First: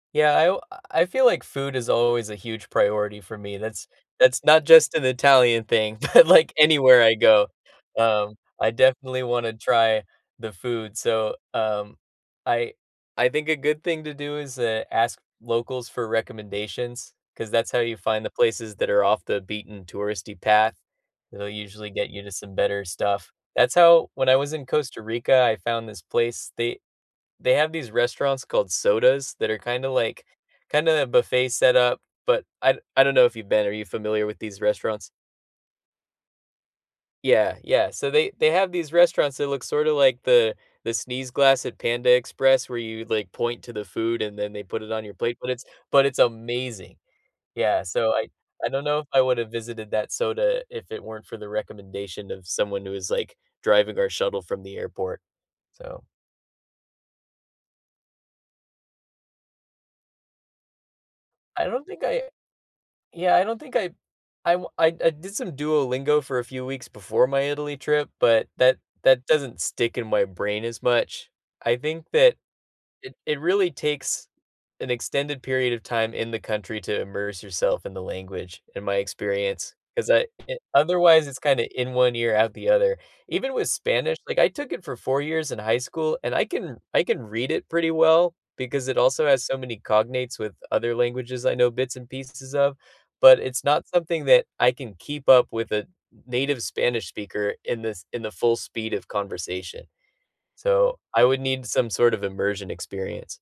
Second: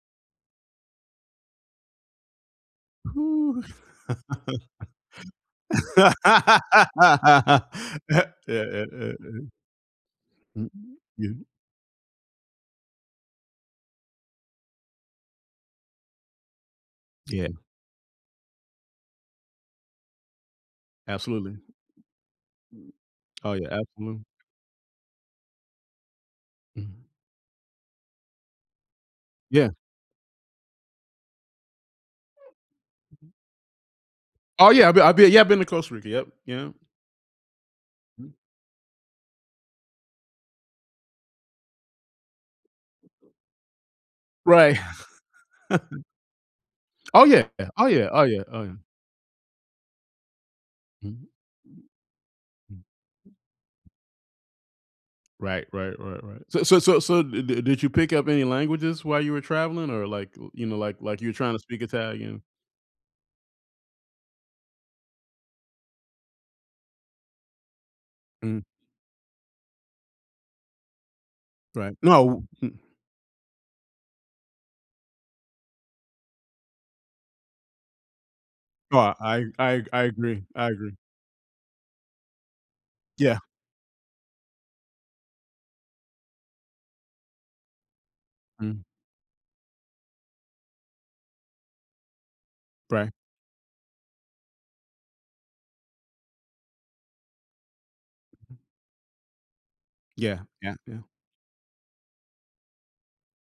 Yeah, I alw I feel like food is always a huge priority for me, that's that's not just an Italian thing but, like, anywhere I go, Yeah, um, yeah, yeah, I yeah. definitely wanna try the Mm, food. So, y um, I I think a good thing to do is, uh, ask locals for recommendations, 'cause Yeah. that's how you find the places that are off the beaten touristy path. They'll Absolutely. usually get you to some better stuff. Oh, yeah. That's how Absolute when I was in Costa Rica, I found this place, they Mhm. they have these restaurants called sodas, that are Yeah. kinda, like kinda a buffet setup, but I d I don't know if you've been, are you familiar with these Oh, yeah, I've bee restaurants? I've been yeah, I've been to Costa Rica. Yep, yeah. Yeah, yeah. So they Mm. they have these restaurants that look sorta like the the sneeze glass at Panda Express where you, like, point to the food and then they Right. put it on your plate, but it's but it's amazing. Oh, yeah, yeah. Yeah, Oh, yeah, so oh, I yeah, oh, I yeah. don't know if I would have visited that soda if it weren't Mhm. for the recommendation of someone who is, like, driving our shuttle from the airport. Right, right, So right, right. So it so so so did did did you pick up any languages while you were traveling, or, like, you know, like like you're tryna I speak don't think I Italian? yeah, I don't think I I wa I d I did some Duolingo for a few weeks before my Italy trip, but Mm. that that doesn't stick in my brain as much. I Right. think that No, mm it it really takes an extended period of time in the country to immerse yourself in the language in my No, I experience, I I 'cause I agree, e I agree. otherwise, it's kinda in one ear out the other. Yeah. Even with Spanish, like, I took it for 4 years in high school, and I can I can read it pretty well, Mm. because it also has so many cognates with other languages I know bits and pieces of, Right. but it's not something that I can keep up with a native Spanish speaker in these in the full speed of conversation. Yeah, yeah, So, yeah. I would need some sort of immersion experience.